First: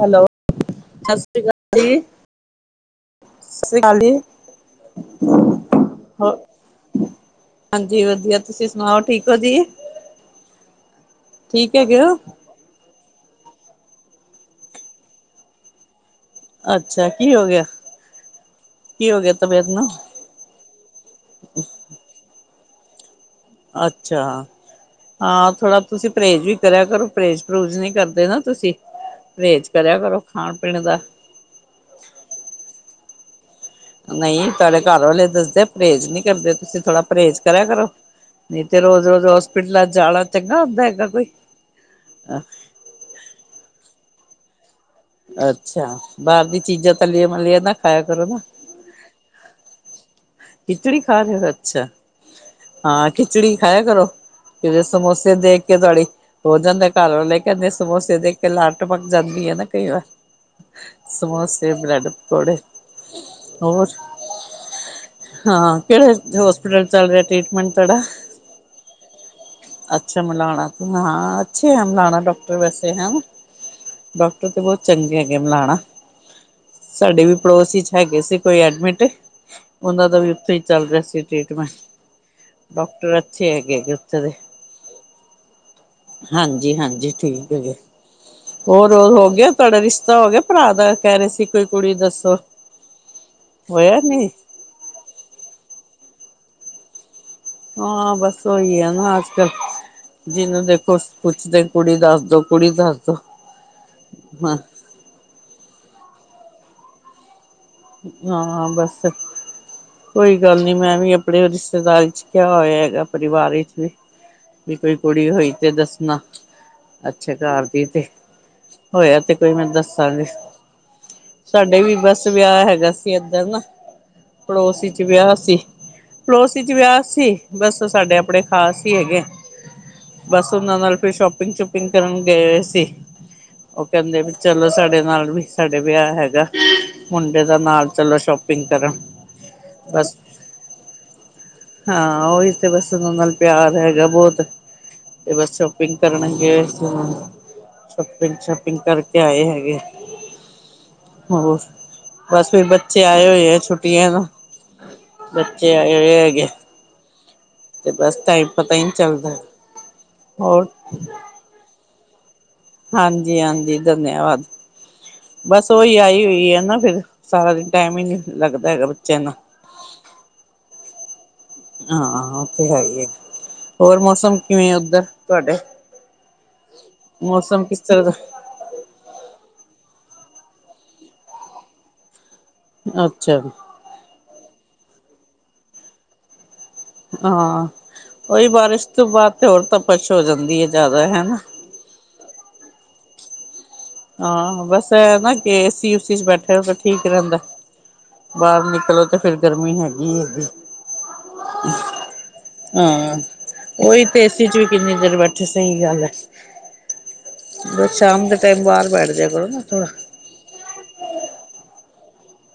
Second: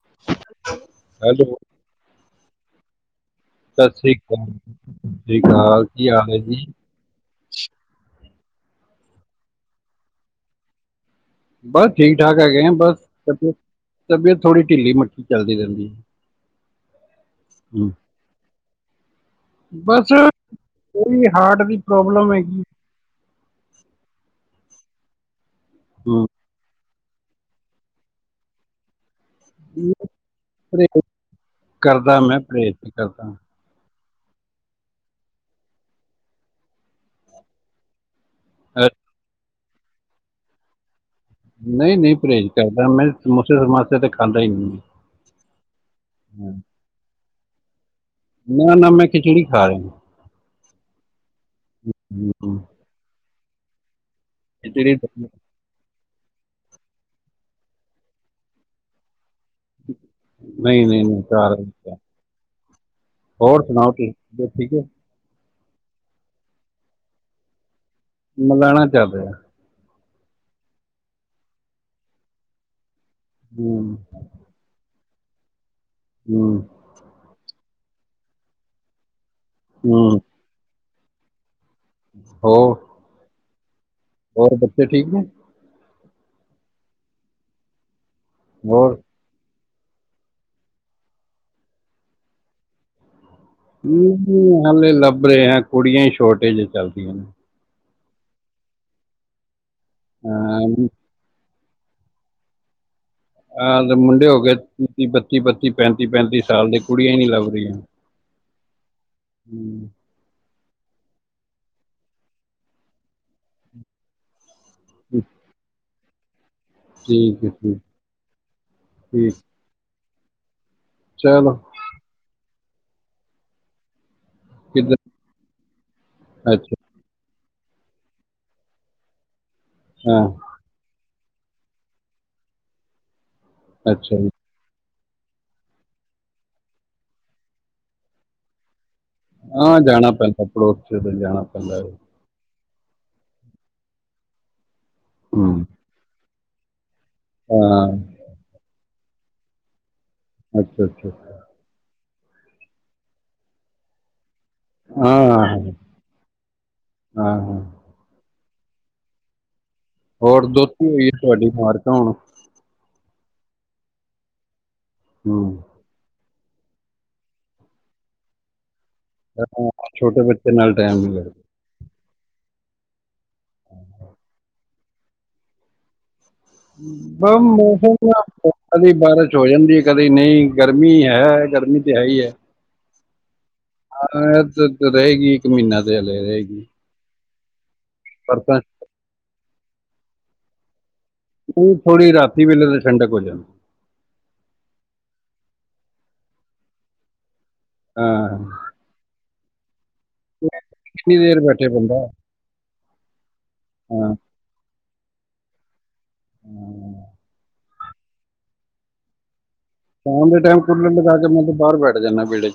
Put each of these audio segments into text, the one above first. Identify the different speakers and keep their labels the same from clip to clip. Speaker 1: Hello, ਸਤਿ ਸ਼੍ਰੀ
Speaker 2: hello
Speaker 1: ਅਕਾਲ ਜੀ। ਸ੍ਰੀ ਅਕਾਲ
Speaker 2: ਸਤਿ
Speaker 1: ਜੀ
Speaker 2: ਸ਼੍ਰੀ [unintelligible] ਅਕਾਲ ਕੀ ਹਾਲ
Speaker 1: ਹੋ
Speaker 2: ਹੈ ਜੀ?
Speaker 1: ਹਾਂਜੀ ਵਧੀਆ ਤੁਸੀਂ ਸੁਣਾਓ ਠੀਕ ਔ ਜੀ?
Speaker 2: ਬਸ
Speaker 1: ਹੈਗੇ ਹੋ
Speaker 2: ਠੀਕ- ਠਾਕ ਹੈਗੇ ਆ ਬਸ ਤਬੀਅਤ, ਤਬੀਅਤ ਥੋੜੀ ਢਿੱਲੀ ਮੱਠੀ ਚੱਲਦੀ ਰਹਿੰਦੀ।
Speaker 1: ਅੱਛਾ ਕੀ ਹੋ ਗਿਆ?
Speaker 2: ਹਮ।
Speaker 1: ਕੀ ਹੋ ਗਿਆ ਤਬੀਅਤ ਨੂੰ
Speaker 2: ਬਸ, ਥੋੜੀ ਜ਼ੀ ਹਾਰਟ ਦੀ ਪ੍ਰੋਬਲਮ ਹੈਗੀ।
Speaker 1: ਅੱਛਾ, ਹਾਂ ਥੋੜਾ ਤੁਸੀਂ
Speaker 2: ਹਮ।
Speaker 1: ਪਰਹੇਜ਼ ਵੀ ਕਰਿਆ ਕਰੋ। ਪਰਹੇਜ਼ ਪਰੂਜ਼ ਨੀ ਕਰਦੇ ਨਾ ਤੁਸੀਂ ਪਰਹੇਜ਼ ਕਰਿਆ ਕਰੋ ਖਾਣ ਪੀਣ ਦਾ।
Speaker 2: ਪਰਹੇਜ਼ ਕਰਦਾ ਮੈਂ ਪਰਹੇਜ ਕਰਦਾ।
Speaker 1: ਨਹੀਂ ਤੁਹਾਡੇ ਘਰ ਵਾਲੇ ਦੱਸਦੇ ਪਰਹੇਜ਼ ਨਹੀਂ ਕਰਦੇ ਤੁਸੀਂ ਥੋੜਾ ਪਰਹੇਜ਼ ਕਰਿਆ ਕਰੋ। ਨਹੀਂ ਤੇ
Speaker 2: ਅ,
Speaker 1: ਰੋਜ਼ ਰੋਜ਼ ਹੋਸਪਿਟਲਾਂ ਚ ਜਾਣਾ ਚੰਗਾ ਹੁੰਦਾ ਹੈਗਾ ਕੋਈ?
Speaker 2: ਨਹੀਂ ਨਹੀਂ ਪਰਹੇਜ਼ ਕਰਦਾ, ਮੈਂ ਸਮੋਸੇ ਸਮਾਸੇ ਤੇ ਖਾਂਦਾ ਈ ਨੀ।
Speaker 1: ਅੱਛਾ। ਬਾਹਰ ਦੀ ਚੀਜ਼ਾਂ ਤਲਿਆਂ-ਮਲਿਆਂ ਨਾ ਖਾਯਾ ਕਰੋ ਨਾ।
Speaker 2: ਨਾ-ਨਾ ਮੈਂ ਖਿਚੜੀ ਖਾ ਰਯਾ।
Speaker 1: ਖਿਚੜੀ ਖਾ ਰਹੇ ਹੋ, ਅੱਛਾ
Speaker 2: ਹਮ,
Speaker 1: ਹਾਂ ਖਿਚੜੀ ਖਾਯਾ ਕਰੋ। ਕਿਦਰੇ
Speaker 2: ਖਿਚੜੀ
Speaker 1: ਸਮੋਸੇ ਦੇਖ ਕੇ ਤੁਵਾਡੀ ਹੋ ਜਾਂਦਾ ਘਰ ਵਾਲੈ ਕਹਿੰਦੇ ਸਮੋਸੇ ਦੇਖ ਕੇ ਲਾਰ ਟੱਪਕ ਜਾਂਦੀ ਹੈ ਨਾ ਕਈ ਵਾਰ
Speaker 2: ਨਹੀਂ-ਨਹੀਂ- ਨਹੀਂ ਘਾਰ,
Speaker 1: ਸਮੋਸੇ ਬ੍ਰੈਡ ਪਕੌੜੇ
Speaker 2: ਹੋਰ ਸੁਣਾਓ ਤੁਸੀ ਠੀਕ?
Speaker 1: ਹਾਂ ਕੇੜੇ ਹੋਸਪਿਟਲ ਚੱਲ ਰਯਾ ਟ੍ਰੀਟਮੈਂਟ ਤੁਵਾਡਾ?
Speaker 2: ਮੌਲਾਨਾ ਚੱਲ ਰਯਾ।
Speaker 1: ਅੱਛਾ, ਮੌਲਾਨਾ ਹਾਂ ਅੱਛੇ ਹੈ ਮੌਲਾਨਾ ਡਾਕਟਰ ਵੈਸੇ ਹੈਣਾ?
Speaker 2: ਹੂੰ
Speaker 1: ਓਥੇ ਬਹੁਤ ਚੰਗੇ ਹੈਗੇ ਮੌਲਾਨਾ।
Speaker 2: [unintelligible]
Speaker 1: ਸਾਡੇ ਵੀ ਪੜੋਸ ਚ ਹੈਗੇ ਸੀ ਕੋਈ ਐਡਮਿਟ ਉਹਨਾਂ
Speaker 2: ਹੂੰ
Speaker 1: ਦਾ ਵੀ ਉੱਥੇ ਈ ਚੱਲ ਰਿਹਾ ਸੀ, ਟ੍ਰੀਟਮੈਂਟ
Speaker 2: ਹੋ
Speaker 1: ਡਕਟਰ ਅੱਛੇ ਹੈਗੇ, ਉਥੇ ਦੇ।
Speaker 2: ਬੱਚੇ ਠੀਕ ਨੇ
Speaker 1: ਹਾਂਜੀ -ਹਾਂਜੀ ਠੀਕ ਹੈਗੇ, ਹੋਰ ਉਹ ਹੋ ਗਿਆ। ਤੁਹਾਡਾ ਰਿਸ਼ਤਾ ਹੋ ਗਿਆ ਭਰਾ ਦਾ, ਕਹਿ ਰਹੇ ਸੀ ਕੋਈ ਕੁੜੀ ਦੱਸੋ ਹੋਇਆ ਨਹੀਂ
Speaker 2: ਹਾਲੇ ਲੱਭ ਰਹੇ ਆ। ਕੁੜੀਆਂ ਹੀ ਸ਼ੋਰਟੇਜ ਚੱਲਦੀਆਂ ਨੇ,
Speaker 1: ਹਾਂ, ਬਸ ਉਹੀ ਆ ਨਾ ਅੱਜ- ਕੱਲ, ਜਿਹਨੂੰ ਦੇਖੋ ਕੁਛ ਤੇ ਕੁੜੀ ਦੱਸ ਦੋ ਕੁੜੀ ਦੱਸ ਦੋ
Speaker 2: ਆਹ ਤੇ ਮੁੰਡੇ ਹੋ ਗਏ
Speaker 1: ਹਾਂ
Speaker 2: ਬੱਤੀ -ਬੱਤੀ, ਪੈਂਤੀ -ਪੈਂਤੀ ਸਾਲ ਦੇ, ਕੁੜੀਆਂ ਹੀ ਨੀ ਲੱਭ ਰਹੀਆਂ।
Speaker 1: ਹਾਂ-ਹਾਂ ਬੱਸ
Speaker 2: ਹੂੰ
Speaker 1: ਕੋਈ ਗੱਲ ਨੀ ਮੈਂ ਵੀ ਆਪਣੇ ਰਿਸ਼ਤੇਦਾਰੀ 'ਚ ਕਿਆ ਹੋਇਆ ਹੈਗਾ। ਪਰਿਵਾਰ ਵਿੱਚ ਵੀ ਵੀ ਕੋਈ ਕੁੜੀ ਹੋਈ ਤੇ ਦੱਸਣਾ ਅੱਛਾ
Speaker 2: ਠੀਕ ਹੈ
Speaker 1: ਘਰ
Speaker 2: ਠੀਕ
Speaker 1: ਦੀ ਤੇ, ਹੋਇਆ ਤੇ
Speaker 2: ਠੀਕ
Speaker 1: ਕੋਈ ਮੈਂ ਦੱਸਾਂਗੇ
Speaker 2: ਚਲੋ
Speaker 1: ਸਾਡੇ ਵੀ ਬਸ ਵਿਆਹ ਹੈਗਾ ਸੀ। ਏਧਰ ਨਾ ਪੜੋਸੀ 'ਚ
Speaker 2: ਕਿੱਧਰ
Speaker 1: ਵਿਆਹ ਸੀ, ਪੜੋਸੀ 'ਚ
Speaker 2: ਅੱਛਾ
Speaker 1: ਵਿਆਹ ਸੀ। ਬਸ ਸਾਡੇ, ਆਪਣੇ ਖ਼ਾਸ ਹੀ ਹੈਗੇ।
Speaker 2: ਹਾਂ
Speaker 1: ਬਸ ਉਹਨਾਂ ਨਾਲ ਫਿਰ ਸ਼ੋਪਿੰਗ ਸ਼ੂਪਿੰਗ ਕਰਨ ਗਏ ਸੀ। ਉਹ
Speaker 2: ਅੱਛਾ
Speaker 1: ਕਹਿੰਦੇ
Speaker 2: ਜੀ
Speaker 1: ਚਲੋ ਸਾਡੇ ਨਾਲ ਵੀ, ਸਾਡੇ ਵਿਆਹ ਹੈਗਾ। ਮੁੰਡੇ ਦਾ ਨਾਲ ਚਲੋ ਸ਼ੋਪਿੰਗ ਕਰਨ,
Speaker 2: ਹਾਂ ਜਾਣਾ
Speaker 1: ਬਸ
Speaker 2: ਪੈਂਦਾ, ਪੜੋਸ ਤੇ ਜਾਣਾ ਪੈਂਦਾ।
Speaker 1: ਹਾਂ ਉਹੀ ਤੇ ਬਸ, ਉਹਨਾ ਨਾਲ ਪਿਆਰ ਹੈਗਾ ਬਹੁਤ, ਤੇ
Speaker 2: ਹੂੰ
Speaker 1: ਬਸ ਸ਼ੋਪਿੰਗ ਕਰਨਗੇ।
Speaker 2: ਹਾਂ
Speaker 1: ਸ਼ੋਪਿੰਗ- ਸ਼ਾਪਿੰਗ ਕਰਕੇ ਆਏ ਹੈਗੇ।
Speaker 2: ਅੱਛਾ- ਅੱਛਾ
Speaker 1: ਹੋਰ ਬਸ ਵੀ ਬੱਚੇ ਆਏ ਹੋਏ ਆ ਛੁੱਟੀਆਂ ਨੂੰ,
Speaker 2: ਹਾਂ
Speaker 1: ਬੱਚੇ ਆਏ ਹੋਏ ਹੈਗੇ
Speaker 2: ਹਾਂ- ਹਾਂ
Speaker 1: ਤੇ ਬਸ ਟਾਈਮ ਪਤਾ ਹੀ ਨਹੀਂ ਚੱਲਦਾ।
Speaker 2: ਹੋਰ ਦੋਤੀ ਹੋਈ ਹੈ। ਤੁਹਾਡੀ ਮਾਰ ਤਾਂ ਹੁਣ
Speaker 1: ਹਾਂਜੀ -ਹਾਂਜੀ ਧੰਨਵਾਦ,
Speaker 2: ਹੂੰ
Speaker 1: ਬਸ। ਸੋਈ ਆਈ ਹੋਈ ਹੈ ਨਾ ਫਿਰ, ਸਾਰਾ ਦਿਨ ਟਾਈਮ ਹੀ ਨੀ ਲੱਗਦਾ ਹੈਗਾ। ਬੱਚਿਆਂ ਨਾਲ
Speaker 2: ਹਾਂ, ਛੋਟੇ ਬੱਚੇ ਨਾਲ ਟਾਈਮ ਨਈ ਮਿਲਦਾ
Speaker 1: ਹਾਂ ਉਥੇ ਹੈ ਹੀ ਹੈ, ਹੋਰ ਮੌਸਮ ਕਿਵੇਂ ਆ ਉੱਧਰ, ਤੁਹਾਡੇ
Speaker 2: ਹਾ
Speaker 1: ਕਿਸ
Speaker 2: ਮੌਸਮ
Speaker 1: ਤਰ੍ਹਾਂ
Speaker 2: ਥੋੜ੍ਹਾ ਕਦੇ ਬਾਰਿਸ਼ ਹੋ ਜਾਂਦੀ ਹੈ, ਕਦੇ ਨਈ, ਗਰਮੀ ਹੈ ਗਰਮੀ ਤੇ ਹੈ ਹੀ ਹੈ
Speaker 1: ਅੱਛਾ ਜੀ
Speaker 2: ਹਾਂ ਇਹ ਤੇ ਰਹੇਗੀ, ਇੱਕ ਮਹੀਨਾ ਤੇ ਹਲੇ ਰਹੇਗੀ
Speaker 1: ਹਾਂ,
Speaker 2: ਪਰ
Speaker 1: ਉਹੀ
Speaker 2: ਤਾਂ
Speaker 1: ਬਾਰਿਸ਼ ਤੋਂ ਬਾਅਦ ਤੇ ਹੋਰ ਤਪਛ ਹੋ ਜਾਂਦੀ ਹੈ ਜ਼ਿਆਦਾ ਹਨਾ
Speaker 2: ਉਹ ਥੋੜ੍ਹੀ ਰਾਤੀ ਵੇਲੇ ਤਾਂ ਠੰਡਕ ਹੋ ਜਾਦੀ
Speaker 1: ਹਾਂ, ਬਸ ਨਾ ਕਿ ਏਸੀ ਸੀ 'ਚ ਬੈਠੇ ਰਹੋ ਤਾਂ ਠੀਕ ਰਹਿੰਦਾ
Speaker 2: ਹਾਂ
Speaker 1: ਬਾਹਰ ਨਿਕਲੋ ਤੇ ਫਿਰ ਗਰਮੀ ਹੈਗੀ
Speaker 2: ਕਿੰਨੀ ਦੇਰ ਬੈਠੇ
Speaker 1: [unintelligible]
Speaker 2: ਬੰਦਾ
Speaker 1: ਹਾਂ ਉਹੀ
Speaker 2: ਹਾਂ
Speaker 1: ਤੇ ਏਸੀ 'ਚ ਵੀ ਕਿੰਨੀ ਦੇਰ ਬੈਠੇ ਸਹੀ ਗੱਲ ਹੈ।
Speaker 2: ਹਮ
Speaker 1: ਬਸ ਸ਼ਾਮ ਦੇ ਟਾਈਮ ਬਾਹਰ ਬੈਠ ਜਾਇਆ ਕਰੋ ਨਾ, ਥੋੜ੍ਹਾ
Speaker 2: ਸੋਨ ਦੇ ਟਾਈਮ ਕੂਲਰ ਚਲਾ ਕੇ [unintelligible] ਬੈਠ ਜਾਨਾ ਵੇੜੇ ਚ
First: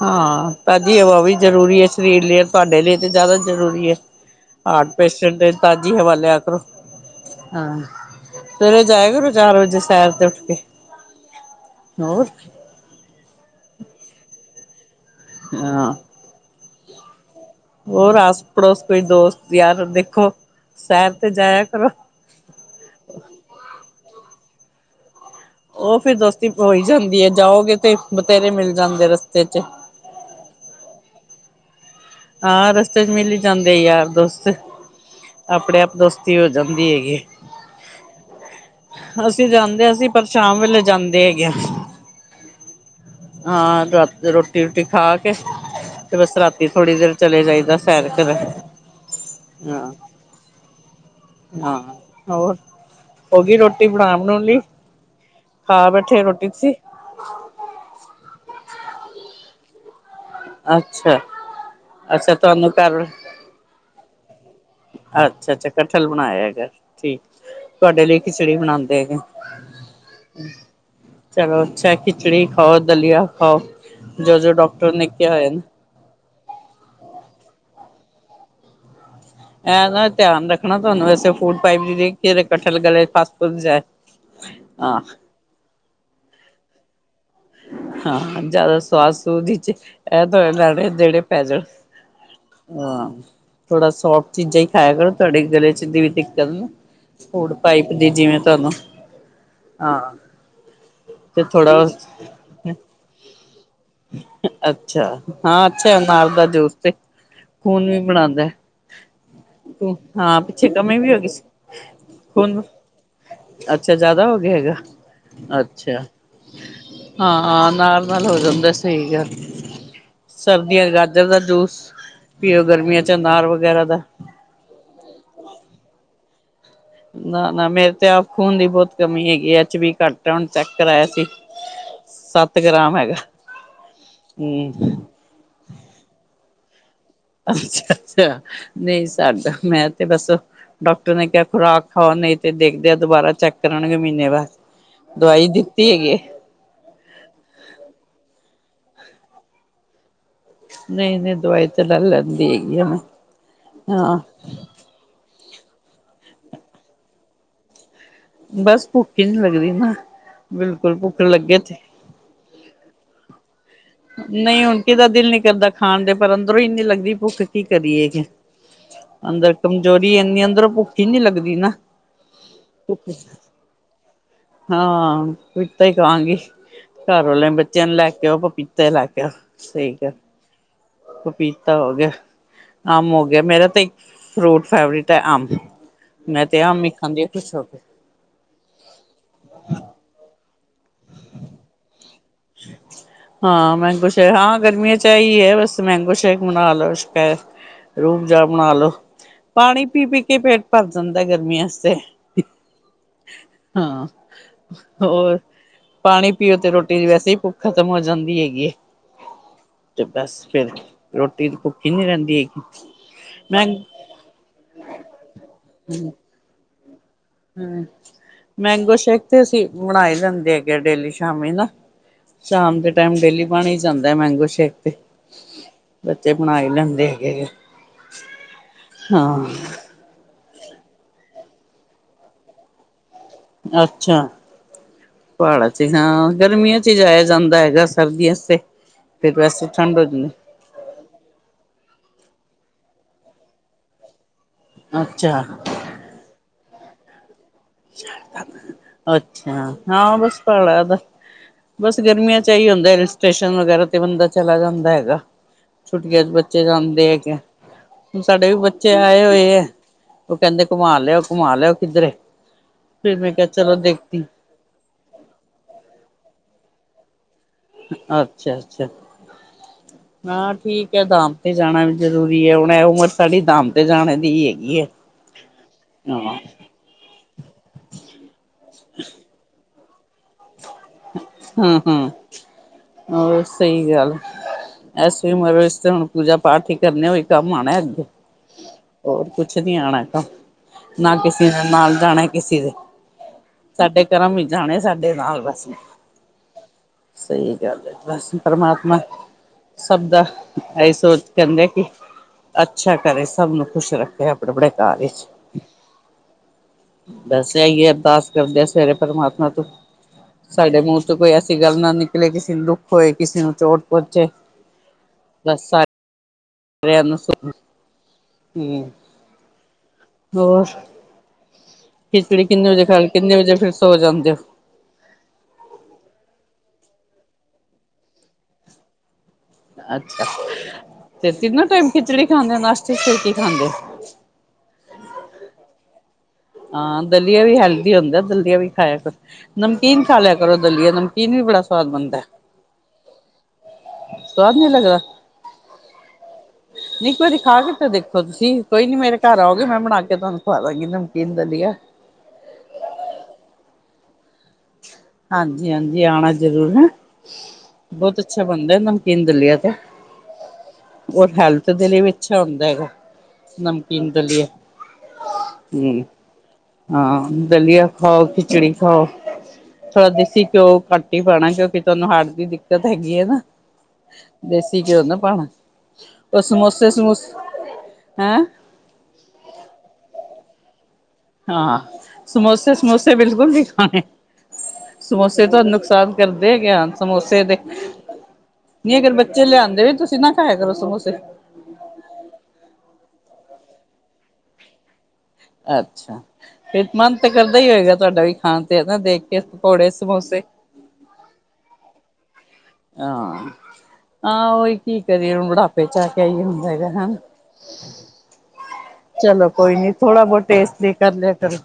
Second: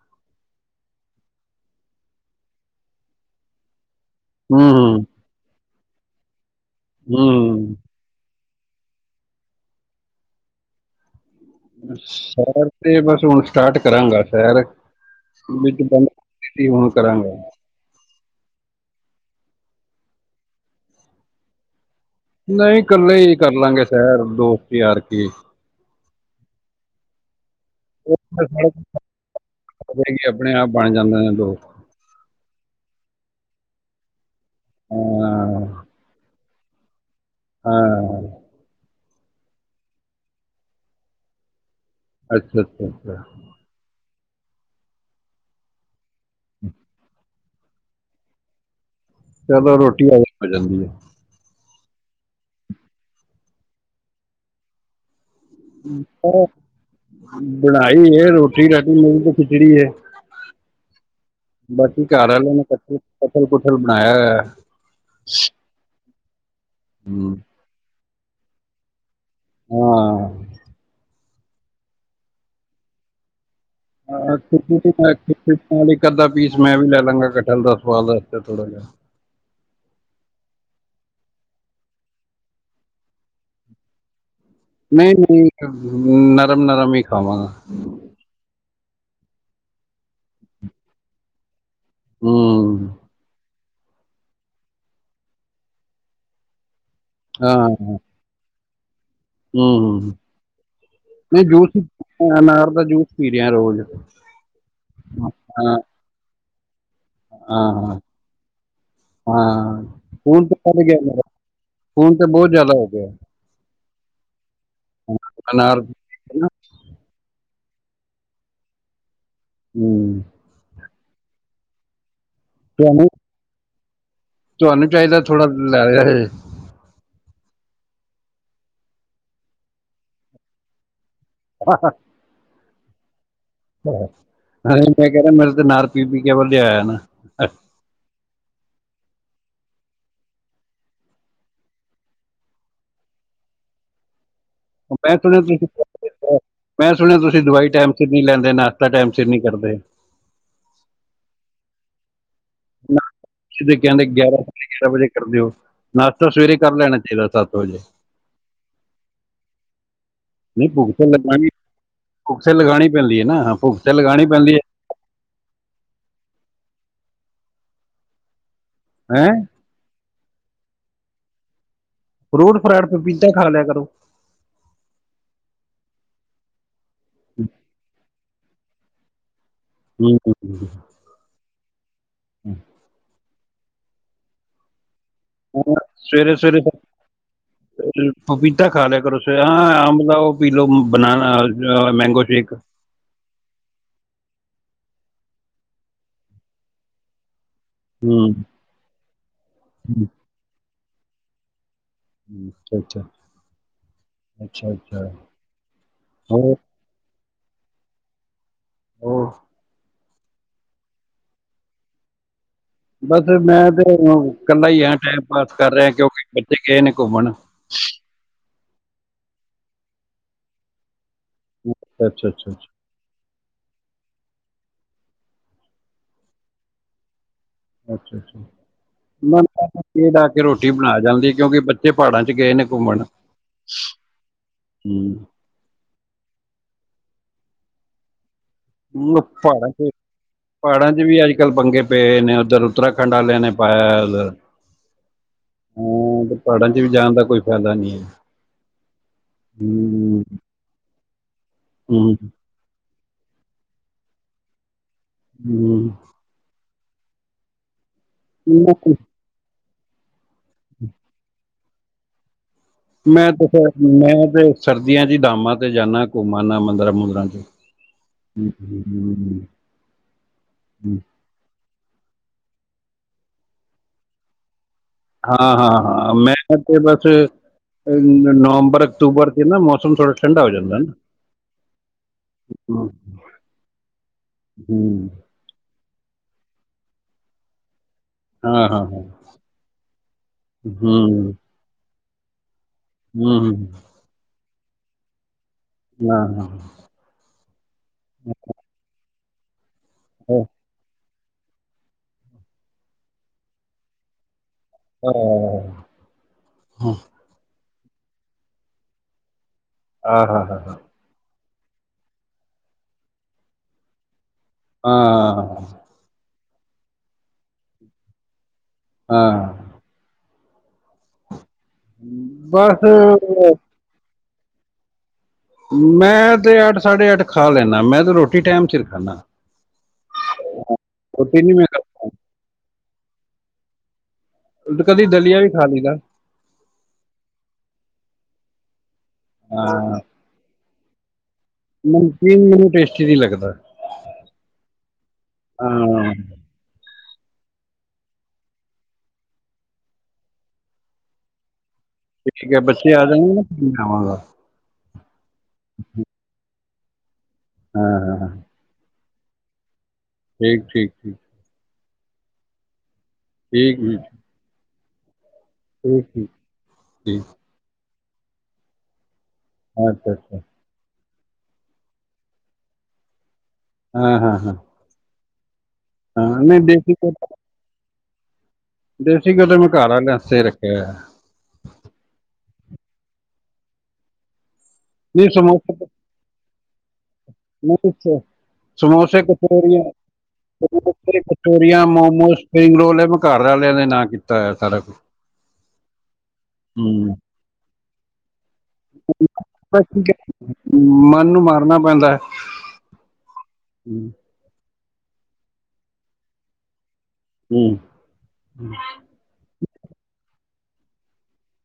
Speaker 1: ਹਾਂ ਭਾਜੀ ਹਵਾ ਵੀ ਜ਼ਰੂਰੀ ਐ ਸਰੀਰ ਲਈ ਔਰ ਤੁਹਾਡੇ ਲਈ ਤੇ ਜ਼ਿਆਦਾ ਜ਼ਰੂਰੀ ਐ।
Speaker 2: ਹੂੰ
Speaker 1: ਹਾਰਟ
Speaker 2: ਹੂੰ
Speaker 1: ਪੇਸ਼ੈਂਟ ਤੇ ਤਾਜ਼ੀ ਹਵਾ ਲਿਆ ਕਰੋ
Speaker 2: ਹੂੰ
Speaker 1: ਹਾਂ ਸਵੇਰੇ ਜਾਇਆ ਕਰੋ ਚਾਰ ਵਜੇ ਸੈਰ ਤੇ ਉੱਠ ਕੇ ਹੋਰ
Speaker 2: ਸੈਰ ਤੇ ਬਸ ਹੁਣ ਸਟਾਰਟ ਕਰਾਂਗਾ ਸੈਰ ਵਿੱਚ
Speaker 1: ਹਾਂ
Speaker 2: ਬੰਦ ਜੀ ਹੁਣ ਕਰਾਂਗਾ
Speaker 1: ਹੋਰ ਆਸ ਪੜੋਸ ਦੇ ਦੋਸਤ ਯਾਰ ਦੇਖੋ ਸੈਰ ਤੇ ਜਾਇਆ ਕਰੋ।
Speaker 2: ਨਈ ਕੱਲੇ ਹੀ ਕਰਲਾਂਗੇ ਸੈਰ ਦੋਸਤ ਯਾਰ ਕੀ
Speaker 1: ਉਹ ਫਿਰ ਦੋਸਤੀ ਹੋਈ ਜਾਂਦੀ ਐ ਜਾਓਗੇ ਤੇ ਬਥੇਰੇ ਮਿਲ ਜਾਂਦੇ ਐ ਰਸਤੇ ਚ
Speaker 2: ਹੋਰ ਕਿ ਆਪਣੇ ਆਪ ਬਣ ਜਾਂਦੇ ਨੇ ਦੋਸਤ
Speaker 1: ਹਾਂ ਰਸਤੇ ਚ ਮਿਲ ਹੀ ਜਾਂਦੇ ਯਾਰ ਦੋਸਤ
Speaker 2: ਹਾਂ
Speaker 1: ਆਪਣੇ ਆਪ ਦੋਸਤੀ ਹੋ ਜਾਂਦੀ ਹੈਗੀ।
Speaker 2: ਹਾਂ
Speaker 1: ਅਸੀਂ ਜਾਂਦੇ ਅਸੀ ਪਰ ਸ਼ਾਮ ਵੇਲੇ ਜਾਂਦੇ ਹੈਗੇ ਆ
Speaker 2: ਅੱਛਾ, ਅੱਛਾ, ਅੱਛਾ
Speaker 1: ਹਾਂ ਰਾਤ ਦੀ ਰੋਟੀ ਰੂਟੀ ਖਾ ਕੇ ਤੇ ਬਸ ਰਾਤੀ ਥੋੜ੍ਹੀ ਦੇਰ ਚਲੇ ਜਾਈਦਾ ਸੈਰ ਕਰਨ
Speaker 2: ਚਲੋ
Speaker 1: ਹਾਂ
Speaker 2: ਰੋਟੀ ਹਾਜਮ ਹੋ ਜਾਂਦੀ ਐ।
Speaker 1: ਹਾਂ ਹੋਰ ਹੋਗੀ ਰੋਟੀ ਬਣਾ ਬਣੁ ਲਈ? ਖਾ ਬੈਠੇ ਰੋਟੀ ਤੁਸੀਂ
Speaker 2: ਬਣਾਈ ਐ ਰੋਟੀ ਰਾਟੀ ਮੇਰੀ ਤੇ ਖਿਚੜੀ ਐ।
Speaker 1: ਅੱਛਾ
Speaker 2: ਬਾਕੀ ਘਰ
Speaker 1: ਅੱਛਾ
Speaker 2: ਵਾਲਿਆਂ ਨੇ
Speaker 1: ਤੁਹਾਨੂੰ
Speaker 2: ਕਥਲ ਕਠਲ ਕੁਠਲ ਬਣਾਇਆ ਐ।
Speaker 1: ਅੱਛਾ-ਅੱਛਾ ਕਠਲ ਬਣਾਇਆ ਹੈਗਾ, ਠੀਕ ਤੁਹਾਡੇ ਲਈ ਖਿਚੜੀ ਬਣਾਦੇ ਹੈਗੇ।
Speaker 2: ਹਾਂ
Speaker 1: ਚਲੋ ਅੱਛਾ ਖਿਚੜੀ ਖਾਓ ਦਲੀਆ ਖਾਓ।
Speaker 2: ਹਾਂ
Speaker 1: ਜੋ ਜੋ
Speaker 2: ਖਿਚੜੀ
Speaker 1: ਡਾਕਟਰ ਨੇ ਕਿਹਾ ਹੋਇਆ ਨਾ
Speaker 2: ਨਾਲ ਇੱਕ ਅੱਧਾ ਪੀਸ ਮੈਂ ਵੀ ਲੈ ਲਾਂਗਾ ਕਠਲ ਦਾ ਸਵਾਦ ਲਗਦਾ ਥੋੜਾ ਜਿਹਾ
Speaker 1: ਇਹ ਧਿਆਨ ਰੱਖਣਾ ਤੁਹਾਨੂੰ ਵੈਸੇ ਫੂਡ ਪਾਇਪ ਕਠਲ ਗਲੇ ਚ ਫੱਸ ਫੂਸ ਜਾਏ [inaudible]
Speaker 2: ਨਈ-ਨਈ ਨਰਮ-ਨਰਮ ਹੀ ਖਾਵਾਂਗਾ
Speaker 1: ਹਾਂ ਜ਼ਿਆਦਾ ਸਵਾਦ ਸੁਵਾਦ ਚ ਇਹ ਲੈਣੇ ਦੇਣੇ ਪੈ ਜਾਣ
Speaker 2: ਹੂੰ
Speaker 1: ਹਾਂ ਥੋੜਾ ਸੋਫਟ ਚੀਜ਼ਾਂ ਹੀ ਖਾਇਆ ਕਰੋ ਤੁਹਾਡੇ ਗਲੇ ਚ ਦੀ ਵੀ ਦਿੱਕਤ ਨਾ ਫੂਡ
Speaker 2: ਹਾਂ
Speaker 1: ਪਾਈਪ ਦੀ ਜਿਵੇਂ ਤੁਹਾਨੂੰ
Speaker 2: ਹੂੰ,
Speaker 1: ਹਾਂ ਤੇ
Speaker 2: ਨਈ ਰੋਜ
Speaker 1: ਥੋੜਾ
Speaker 2: ਅਨਾਰ ਦਾ ਜੂਸ ਪੀ ਰਿਹਾ ਰੋਜ਼,
Speaker 1: ਅੱਛਾ ਹਾਂ
Speaker 2: ਹਾ।
Speaker 1: ਅੱਛਾ ਅਨਾਰ ਦਾ ਜੂਸ ਤੇ, ਖੂਨ ਵੀ ਬਣਾਦਾ ਐ।
Speaker 2: ਹਾਂ
Speaker 1: ਤੂੰ ਹਾਂ
Speaker 2: ਖੂਨ ਤੇ
Speaker 1: ਪਿੱਛੇ
Speaker 2: ਵੱਧ ਗਿਆ
Speaker 1: ਕਮੀ ਵੀ ਹੋ ਗਈ ਸੀ
Speaker 2: ਖੂਨ ਤੇ ਬਹੁਤ
Speaker 1: ਹੁਣ
Speaker 2: ਜ਼ਿਆਦਾ ਹੋ ਗਿਆ
Speaker 1: ਅੱਛਾ ਜਿਆਦਾ ਹੋਗ ਹੈਗਾ,
Speaker 2: ਅਨਾਰ
Speaker 1: ਅੱਛਾ
Speaker 2: ਹੂੰ
Speaker 1: ਹਾਂ ਨਾਲ ਨਾਲ ਹੋ ਜਾਂਦਾ, ਸਹੀ ਗੱਲ
Speaker 2: ਹੂੰ।
Speaker 1: ਸਰਦੀਆਂ ਚ ਗਾਜਰ ਦਾ ਜੂਸ ਪੀਓ,
Speaker 2: ਤੁਹਾਨੂੰ
Speaker 1: ਗਰਮੀਆਂ ਚ ਅਨਾਰ ਵਗੈਰਾ ਦਾ।
Speaker 2: ਤੁਹਾਨੂੰ ਚਾਹੀਦਾ ਥੋੜ੍ਹਾ ਲੈ ਲਿਆ ਇਹ
Speaker 1: ਨਾ-ਨਾ ਮੇਰੇ ਤੇ ਆਪ ਖੂਨ ਦੀ ਬਹੁਤ ਕਮੀ ਹੈਗੀ ਐ, ਐਚ ਬੀ ਘੱਟ ਹੁਣ ਚੈੱਕ ਕਰਾਇਆ ਸੀ।
Speaker 2: [inaudible]
Speaker 1: ਸੱਤ ਗ੍ਰਾਮ ਹੈਗਾ।
Speaker 2: ਮੈਂ
Speaker 1: ਹੂੰ
Speaker 2: ਕਹਿਣਾ ਮੇਰੇ ਤੇ ਨਾਰ ਪੀ-ਪੀ ਕੇ ਵਧੀਆ ਹੋਇਆ ਨਾ।
Speaker 1: ਅੱਛਾ-ਅੱਛਾ, ਨਹੀਂ ਸਾਡਾ ਮੈਂ ਤੇ ਬਸ ਡਾਕਟਰ ਨੇ ਕਿਹਾ ਖੁਰਾਕ ਖਾਓ, ਨਈ ਤੇ ਦੇਖਦੇ ਆਂ ਦੁਬਾਰਾ ਚੈੱਕ ਕਰਨਗੇ ਮਹੀਨੇ
Speaker 2: ਮੈਂ
Speaker 1: ਬਾਅਦ।
Speaker 2: ਸੁਣਿਆ
Speaker 1: ਦਵਾਈ
Speaker 2: ਤੁਸੀਂ
Speaker 1: ਦਿੱਤੀ ਹੈਗੀ ਏ।
Speaker 2: ਮੈਂ ਸੁਣਿਆ ਤੁਸੀਂ ਦਵਾਈ ਟੈਮ ਸਿਰ ਨੀ ਲੈਂਦੇ, ਨਾਸ਼ਤਾ ਟੈਮ ਸਿਰ ਨਹੀਂ ਕਰਦੇ।
Speaker 1: ਨਹੀਂ ਨਹੀਂ ਦਵਾਈ ਤਾਂ ਲੈ ਲੈਂਦੀ ਹੈਗੀ। ਆ ਮੈਂ
Speaker 2: ਨਾ ਕਿਹਦੇ ਕਹਿੰਦੇ
Speaker 1: ਹਾਂ
Speaker 2: ਗਿਆਰਾਂ ਨਹੀਂ ਗਿਆਰਾਂ ਵਜੇ ਕਰਦੇ ਓ, ਨਾਸ਼ਤਾ ਸਵੇਰੇ ਕਰ ਲੈਣਾ ਚਾਹੀਦਾ ਸੱਤ ਵਜੇ।
Speaker 1: ਬਸ ਭੁੱਖ ਹੀ ਨੀ ਲੱਗਦੀ ਨਾ, ਬਿਲਕੁਲ ਭੁੱਖ ਲੱਗੇ ਤੇ
Speaker 2: ਭੁਖ ਤੇ ਲਗਾਉਣੀ ਪੈਂਦੀ ਐ ਨਾ, ਭੁ
Speaker 1: ਨਹੀਂ ਹੁਣ ਕਿਦਾ ਦਿਲ ਨੀ ਕਰਦਾ ਖਾਣ ਦੇ ਪਰ, ਅੰਦਰੋਂ ਹੀ ਨੀ ਲੱਗਦੀ ਭੁੱਖ ਕੀ ਕਰੀਏ ਜੀ।
Speaker 2: ਹੈਂ
Speaker 1: ਅੰਦਰ ਕਮਜ਼ੋਰੀ ਇੰਨੀ ਅੰਦਰੋਂ ਭੁੱਖੀ ਹੀ ਨੀ ਲੱਗਦੀ ਨਾ।
Speaker 2: ਫਰੂਟ ਫਰਾਟ
Speaker 1: ਭੁੱਖ
Speaker 2: ਪਪੀਤਾ ਖਾ ਲਿਆ ਕਰੋ।
Speaker 1: ਹਾਂ ਪਪੀਤਾ ਹੀ ਖਾਂਵਾਂਗੀ, ਘਰ ਵਾਲੇ ਬੱਚਿਆਂ ਨੂੰ ਲੈ ਕੇ ਆਓ ਪਪੀਤਾ ਤੇ ਲੱਗ ਗਿਆ ਸਹੀ ਕਿਹਾ
Speaker 2: ਹੂੰ।
Speaker 1: ਪਪੀਤਾ ਹੋ ਗਿਆ, ਅਮ ਹੋ ਗਿਆ, ਮੇਰਾ ਤਾਂ ਇੱਕ ਫਰੂਟ ਫੇਵਰੇਟ ਤੇ ਅਮ,
Speaker 2: ਸਵੇਰੇ
Speaker 1: ਮੈਂ
Speaker 2: ਸਵੇਰੇ
Speaker 1: ਤੇ ਅਮ ਹੀ ਖਾਂਦੀ ਆ ਖੁਸ਼ ਹੋ ਕੇ।
Speaker 2: ਪਪੀਤਾ ਖਾ ਲਿਆ ਕਰੋਂ, ਆ ਹਾਂ ਅੰਬ ਉਹ ਲਾਓ ਪੀ ਲੋਓ, ਬਨਣਾ ਆ ਮੈਂਗੋ ਸ਼ੇਕ।
Speaker 1: ਜ [inaudible] ਹਾਂ, ਮੈਂਗੋ ਸ਼ੇਕ ਹਾਂ ਗਰਮੀਆਂ ਚ ਆ ਹੀ ਐ, ਬਸ ਮੈਂਗੋ ਬਣਾ ਲਓ ਸ਼ਕੇ
Speaker 2: ਹੂੰ
Speaker 1: ਰੂਅਫਜਾ ਬਣਾ ਲੋ, ਪਾਣੀ ਪੀ ਪੀ ਕੇ ਪੇਟ ਭਰ ਜਾਂਦਾ ਗਰਮੀਆਂ ਚ ਤੇ।
Speaker 2: ਹੂੰ, ਅੱਛਾ-ਅੱਛਾ,
Speaker 1: ਹਾਂ,
Speaker 2: ਅੱਛਾ-ਅੱਛਾ,
Speaker 1: ਹੋਰ? ਪਾਣੀ
Speaker 2: ਹੋਰ
Speaker 1: ਪੀਓ ਤੇ ਰੋਟੀ ਦੀ ਵੈਸੇ ਹੀ ਭੁੱਖ ਖ਼ਤਮ ਹੋ ਜਾਂਦੀ ਹੈਗੀ ਐ।
Speaker 2: ਹੋਰ
Speaker 1: ਤੇ ਬਸ ਫੇਰ ਰੋਟੀ ਭੁੱਖੀ ਹੀ ਨੀ ਰਹਿੰਦੀ ਹੈਗੀ।
Speaker 2: ਬਸ ਮੈਂ ਤੇ ਇਕੱਲਾ ਹੀ ਆ ਟੈਮ ਪਾਸ ਕਰ ਰਿਹਾ, ਕਿਉਂਕਿ ਬੱਚੇ ਗਏ ਨੇ ਘੁੰਮਣ।
Speaker 1: ਹੂੰ, ਮੈਂਗੋ ਸ਼ੇਕ ਤੇ ਅਸੀਂ ਬਣਾਈ ਲੈਂਦੇ ਹੈਗੇ ਆ ਡੇਲੀ ਸ਼ ਸ਼ਾਮੀ ਨਾ,
Speaker 2: ਅੱਛਾ-ਅੱਛਾ,
Speaker 1: ਸ਼ਾਮ ਦੇ ਟੈਮ ਡੇਲੀ ਬਣ ਹੀ ਜਾਂਦਾ ਹੈ ਮੈਂਗੋ ਸ਼ੇਕ ਤੇ, ਬੱਚੇ ਬਣਾ ਹੀ ਲੈਂਦੇ ਹੈਗੇ।
Speaker 2: ਅੱਛਾ ਅੱਛਾ, ਮ
Speaker 1: ਹਾਂ
Speaker 2: ਮੇਡ ਆ ਕੇ ਰੋਟੀ ਬਣਾ ਜਾਂਦੀ, ਕਿਉਂਕਿ ਬੱਚੇ ਪਹਾੜਾਂ ਚ ਗਏ ਨੇ ਘੁੰਮਣ।
Speaker 1: ਅੱਛਾ।
Speaker 2: ਹੂੰ,
Speaker 1: ਪਹਾੜਾਂ 'ਚ ਹਾਂ ਗਰਮੀਆਂ ਚ ਹੀ ਜਾਇਆ ਜਾਂਦਾ ਹੈਗਾ, ਸਰਦੀਆਂ ਤੇ ਫੇਰ ਵੈਸੇ
Speaker 2: ਪਹਾੜਾਂ 'ਚ
Speaker 1: ਠੰਡ ਹੋ ਜਾਂਦੀ।
Speaker 2: ਪਹਾੜਾਂ 'ਚ ਵੀ ਅੱਜ ਕੱਲ੍ਹ ਪੰਗੇ ਪਏ ਨੇ, ਉੱਧਰ ਉੱਤਰਾਖੰਡ ਆਲਿਆਂ ਨੇ ਪਾਇਆ।
Speaker 1: ਅੱਛਾ
Speaker 2: ਹਾਂ, ਤੇ ਪਹਾੜਾਂ 'ਚ ਵੀ ਜਾਣ ਦਾ ਕੋਈ ਫਾਇਦਾ ਨਹੀਂ ਹੈ।
Speaker 1: ਅੱਛਾ, ਹਾਂ
Speaker 2: ਹੂੰ,
Speaker 1: ਬਸ ਪਹਾਂੜਾਂ ਦਾ, ਬਸ
Speaker 2: ਹੂੰ,
Speaker 1: ਗਰਮੀਆਂ 'ਚ ਇਹੀ ਹੁੰਦਾ, ਹਲ ਸਟੇਸ਼ਨ ਵਗੈਰਾ ਤੇ ਬੰਦਾ ਚਲਾ ਜਾਂਦਾ ਹੈਗਾ ਵਾ।
Speaker 2: ਹੂੰ
Speaker 1: ਬੱਚੇ ਜਾਂਦੇ ਹੈਗੇ, ਹੁਣ ਸਾਡੇ ਵੀ ਬੱਚੇ ਆਏ ਹੋਏ ਆ। ਉਹ ਕਹਿੰਦੇ ਘੁਮਾ ਲਿਆਓ ਘੁਮਾ ਲਿਓ ਕਿੱਧਰੇ। ਫਿਰ
Speaker 2: ਮੈਂ
Speaker 1: ਕਿਹਾ
Speaker 2: ਤੇ ਫਰ
Speaker 1: ਚਲੋ ਦੇਖਤੀ
Speaker 2: ਮੈਂ ਤੇ ਸਰਦੀਆਂ ਚ ਹੀ ਧਾਮਾਂ ਤੇ ਜਾਂਦਾ ਘੁੰਮਣ ਮੰਦਰਾਂ ਮੁੰਦਰਾਂ 'ਚ। ਹਾਂ,
Speaker 1: ਅੱਛਾ, ਅੱਛਾ ਹਾਂ, ਠੀਕ ਹੈ, ਧਾਮ। ਤੇ ਜਾਣਾ ਵੀ ਜ਼ਰੂਰੀ ਹੈ। ਹੁਣ ਇਹ ਉਮਰ ਸਾਡੀ ਧਾਮ ਤੇ ਜਾਣੇ ਦੀ ਹੈਗੀ ਹੈ।
Speaker 2: ਹਾਂ ਹਾਂ ਹਾਂ ਮੈਂ ਤਾਂ ਤੇ ਬਸ, ਨਵੰਬਰ, ਅਕਤੂਬਰ ਚ' ਨਾ ਮੌਸਮ ਥੋੜ੍ਹਾ ਠੰਡਾ ਹੋ ਜਾਂਦਾ ਨਾ।
Speaker 1: ਹਂ, ਹਂ
Speaker 2: ਹੂੰ,
Speaker 1: ਹੋਰ ਸਹੀ ਗੱਲ
Speaker 2: ਹੂੰ,
Speaker 1: ਇਸ ਉਮਰ ਵਿਚ ਤੇ ਹੁਣ ਪੂਜਾ-ਪਾਠ ਹੀ ਕਰਨੇ ਓਹੀ ਕੰਮ ਆਣਾ ਅੱਗੋਂ
Speaker 2: ਹਾਂ, ਹਾਂ, ਹਾਂ,
Speaker 1: ਹੋਰ ਕੁਛ ਨੀ ਆਣਾ [unintelligible] ਨਾ ਕਿਸੇ ਨੇ ਨਾਲ ਜਾਣਾ ਕਿਸੇ ਦੇ
Speaker 2: ਹਂ, ਹਂ
Speaker 1: ਸਾਡੇ ਕਰਮ ਵੀ ਜਾਣੇ, ਸਾਡੇ ਨਾਲ ਬਸ।
Speaker 2: ਵ ਹਾਂ [unintelligible]
Speaker 1: ਸਹੀ ਗੱਲ ਐ, ਬਸ ਪਰਮਾਤਮਾ ਸਭ ਦਾ ਇਹ ਸੋਚ ਕਹਿੰਦੇ ਆ ਕਿ, ਅੱਛਾ ਕਰੇ, ਸਭ ਨੂੰ ਖੁਸ਼ ਰੱਖੇ, ਆਪਣੇ ਬੜੇ ਘਰ ਵਿੱਚ ਬਸ ਇਈਏ ਅਰਦਾਸ ਕਰਦੇ ਐ ਸਵੇਰੇ ਪ੍ਰਮਾਤਮਾ ਤੂੰ ਸਾਡੇ ਮੂੰਹ ਚ ਕੋਈ ਐਸੀ ਗੱਲ ਨਾ ਨਿਕਲੇ, ਕਿਸੇ ਨੂੰ ਦੁੱਖ ਹੋਏ, ਕਿਸੇ ਨੂੰ ਚੋਟ ਪੋਚੇ
Speaker 2: ਹਾਂ
Speaker 1: [unintelligible] ਹਂ
Speaker 2: ਹਾਂ।
Speaker 1: ਹੋਰ, ਖਿਚੜੀ ਕਿੰਨੇ
Speaker 2: ਬਸ
Speaker 1: ਵਜੇ ਖਾਂਈ, ਕਿੰਨੇ ਵਜੇ ਫਿਰ ਸੋ ਜਾਂਦੇ ਔ?
Speaker 2: ਮੈਂ ਤੇ ਅੱਠ, ਸਾਢੇ ਅੱਠ ਖਾ ਲੈਣਾ। ਮੈਂ ਤੇ ਰੋਟੀ ਟਾਈਮ ਸਿਰ ਖਾਂਣਾ।
Speaker 1: ਅੱਛਾ, ਤੇ
Speaker 2: ਨੀ
Speaker 1: ਤਿੰਨੋਂ ਟਾਈਮ
Speaker 2: ਮੈਂ
Speaker 1: ਖਿਚੜੀ ਖਾਂਦੇ ਨਾਸ਼ਤੇ ਚ ਫਿਰ ਕੀ ਖਾਂਦੇ?
Speaker 2: ਉਟ, ਕਦੀ ਦਲੀਆ ਵੀ ਖਾ ਲੀਦਾ।
Speaker 1: ਹਾਂ, ਦਲੀਆ ਵੀ ਹੈਲਦੀ ਹੁੰਦਾ, ਦਲੀਆ ਵੀ ਖਾਇਆ ਕਰੋ
Speaker 2: ਹਾਂ
Speaker 1: ਨਮਕੀਨ ਖਾ ਲਿਆ ਕਰੋ ਦਲੀਆ ਨਮਕੀਨ ਵੀ ਬੜਾ ਸਵਾਦ ਬਣਦਾ
Speaker 2: ਨਮਕੀਨ ਮੈਨੂੰ ਟੇਸਟੀ ਨ੍ਹੀਂ ਲੱਗਦਾ।
Speaker 1: ਸਵਾਦ ਨੀ
Speaker 2: ਹਾਂ
Speaker 1: ਨੀਂ ਇਕ ਵਾਰੀ ਖਾ ਕੇ ਤੇ ਦੇਖੋ ਤੁਸੀਂ, ਕੋਈ ਨੀ ਮੇਰੇ ਘਰ ਆਓਗੇ, ਮੈਂ ਬਣਾ ਕੇ ਤੁਹਾਨੂੰ ਖਾਵਾ ਦਾਂਗੀ ਨਮ ਕੀਨ ਦਲੀਆ।
Speaker 2: ਠੀਕ ਐ, ਬੱਚੇ ਆ ਜਾਣਗੇ, ਫੇਰ ਮੈਂ ਆਵਾਂਗਾ।
Speaker 1: ਹਾਂਜੀ, ਹਾਂਜੀ ਆਣਾ ਜ਼ਰੂਰ ਹੈਂ, ਬਹੁਤ ਅੱਛਾ ਬੰਦਾ ਨਮਕੀਨ ਦਲੀਆ ਤੇ, ਔਰ ਹੈਲਥ ਦੇ ਲਈ ਵੀ ਅੱਛਾ ਹੁੰਦਾ ਹੈਗਾ। ਨਮਕੀਨ ਦਲੀਆ। ਹਂ, ਹਾਂ, ਦਲੀਆ ਖਾਓ, ਖਿਚੜੀ ਖਾਓ। ਥੋੜਾ ਦੇਸੀ ਘਿਓ ਘਟ ਈ ਪਾਣਾ, ਕਿਉਂਕਿ ਤੁਹਾਨੂੰ ਹਾਟ ਦੀ ਦਿੱਕਤ ਹੈਗੀ ਐ ਨਾ।
Speaker 2: ਹਾਂ, ਹਾਂ, ਹਾਂ।
Speaker 1: [unintelligible] ਪਾਣਾ ਉਹ ਸਮੋਸੇ ਸਮੂਸੇ, ਹੈਂ?
Speaker 2: ਦੇਸੀ ਘਿਉ ਤੇ ਮੈ ਘਰ ਆਲਿਆ ਆਸਤੇ ਰੱਖਿਆ ਹੋਇਆ।
Speaker 1: ਹਾਂ, ਸਮੋਸੇ-ਸਮੂਸੇ ਬਿਲਕੁਲ ਨ੍ਹੀਂ ਖਾਣੇ, ਸਮੋਸੇ ਤੋਂ ਨੁਕਸਾਨ ਕਰਦੇ ਗਿਆ। ਸਮੋਸੇ ਦੇ, ਨ੍ਹੀਂ ਅਗਰ
Speaker 2: ਸਮੋਸੇ
Speaker 1: ਬੱਚੇ
Speaker 2: ਕਚੋਰੀਆਂ
Speaker 1: ਲਿਆਂਦੇ ਵੀ, ਤੁਸੀਂ ਨਾ ਖਾਇਆ ਕਰੋ ਸਮੋਸੇ
Speaker 2: ਕਚੋਰੀਆਂ, ਮੋਮੋਸ, ਸਪਰਿੰਗ ਰੋਲ ਇਹ ਮੈਂ ਘਰ ਵਾਲਿਆਂ ਨੇ ਨਾਂ ਕੀਤਾ ਹੋਇਆ ਸਾਰਾ ਕੁਛ
Speaker 1: ਅੱਛਾ, ਫੇਰ ਮਨ ਤਾਂ ਕਰਦਾ ਈ ਹੋਏਗਾ ਤੁਹਾਡਾ ਵੀ ਖਾਣ ਜਗਹ ਦੇਖ ਕੇ
Speaker 2: ਬਸ
Speaker 1: ਪਕੌੜੇ,
Speaker 2: ਠੀਕ ਹੈ,
Speaker 1: ਸਮੋਸੇ
Speaker 2: ਮਨ ਨੂੰ ਮਾਰਨਾ ਪੈਂਦਾ ਐ।
Speaker 1: ਹਾਂ, ਆਹ ਉਹੀ ਕੀ ਕਰੀਏ, ਬੁਢਾਪੇ ਚ ਆ ਕੇ, ਆਈ ਹੁੰਦਾ ਹੈਗਾ ਨਾ।
Speaker 2: ਹਂ।
Speaker 1: ਚਲੋ ਕੋਈ ਨੀ, ਥੋੜਾ-ਬਹੁਤ ਟੇਸਟ ਲਈ ਕਰ ਲਿਆ ਕਰੋ।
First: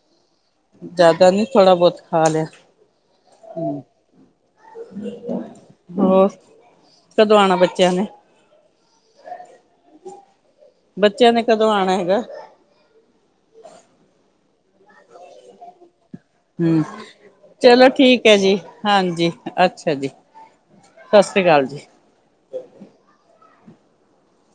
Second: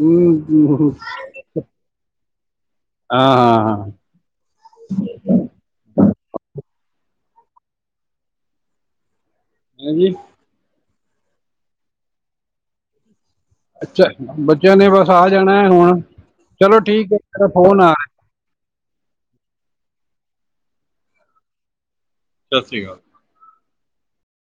Speaker 2: ਹੂੰ, ਹੂੰ।
Speaker 1: ਜਿਆਦਾ ਨੀ ਥੋੜਾ-ਬਹੁਤ ਖਾ ਲਿਆ।
Speaker 2: ਹਾਂ ਹਾਂ ਹਾਂ
Speaker 1: ਹੋਰ, ਕਦੋਂ ਆਣਾ ਬੱਚਿਆਂ ਨੇ?
Speaker 2: ਹਾਂਜੀ।
Speaker 1: ਬੱਚਿਆਂ ਨੇ ਕਦੋਂ ਆਉਣਾ ਹੈਗਾ?
Speaker 2: ਅੱਛਾ, ਬੱਚਿਆਂ ਨੇ ਬਸ ਆ ਜਾਣਾ ਹੈ ਹੁਣ, ਚਲੋ
Speaker 1: ਹਮ
Speaker 2: ਠੀਕ ਹੈ ਮੇਰਾ ਫੋਨ
Speaker 1: ਚਲੋ
Speaker 2: ਆ ਰਿਹਾ
Speaker 1: ਠੀਕ ਹੈ ਜੀ, ਹਾਂਜੀ, ਅੱਛਾ ਜੀ, ਸਤਿ ਸ੍ਰੀ ਅਕਾਲ ਜੀ
Speaker 2: ਸਤਿ ਸ਼੍ਰੀ ਅਕਾਲ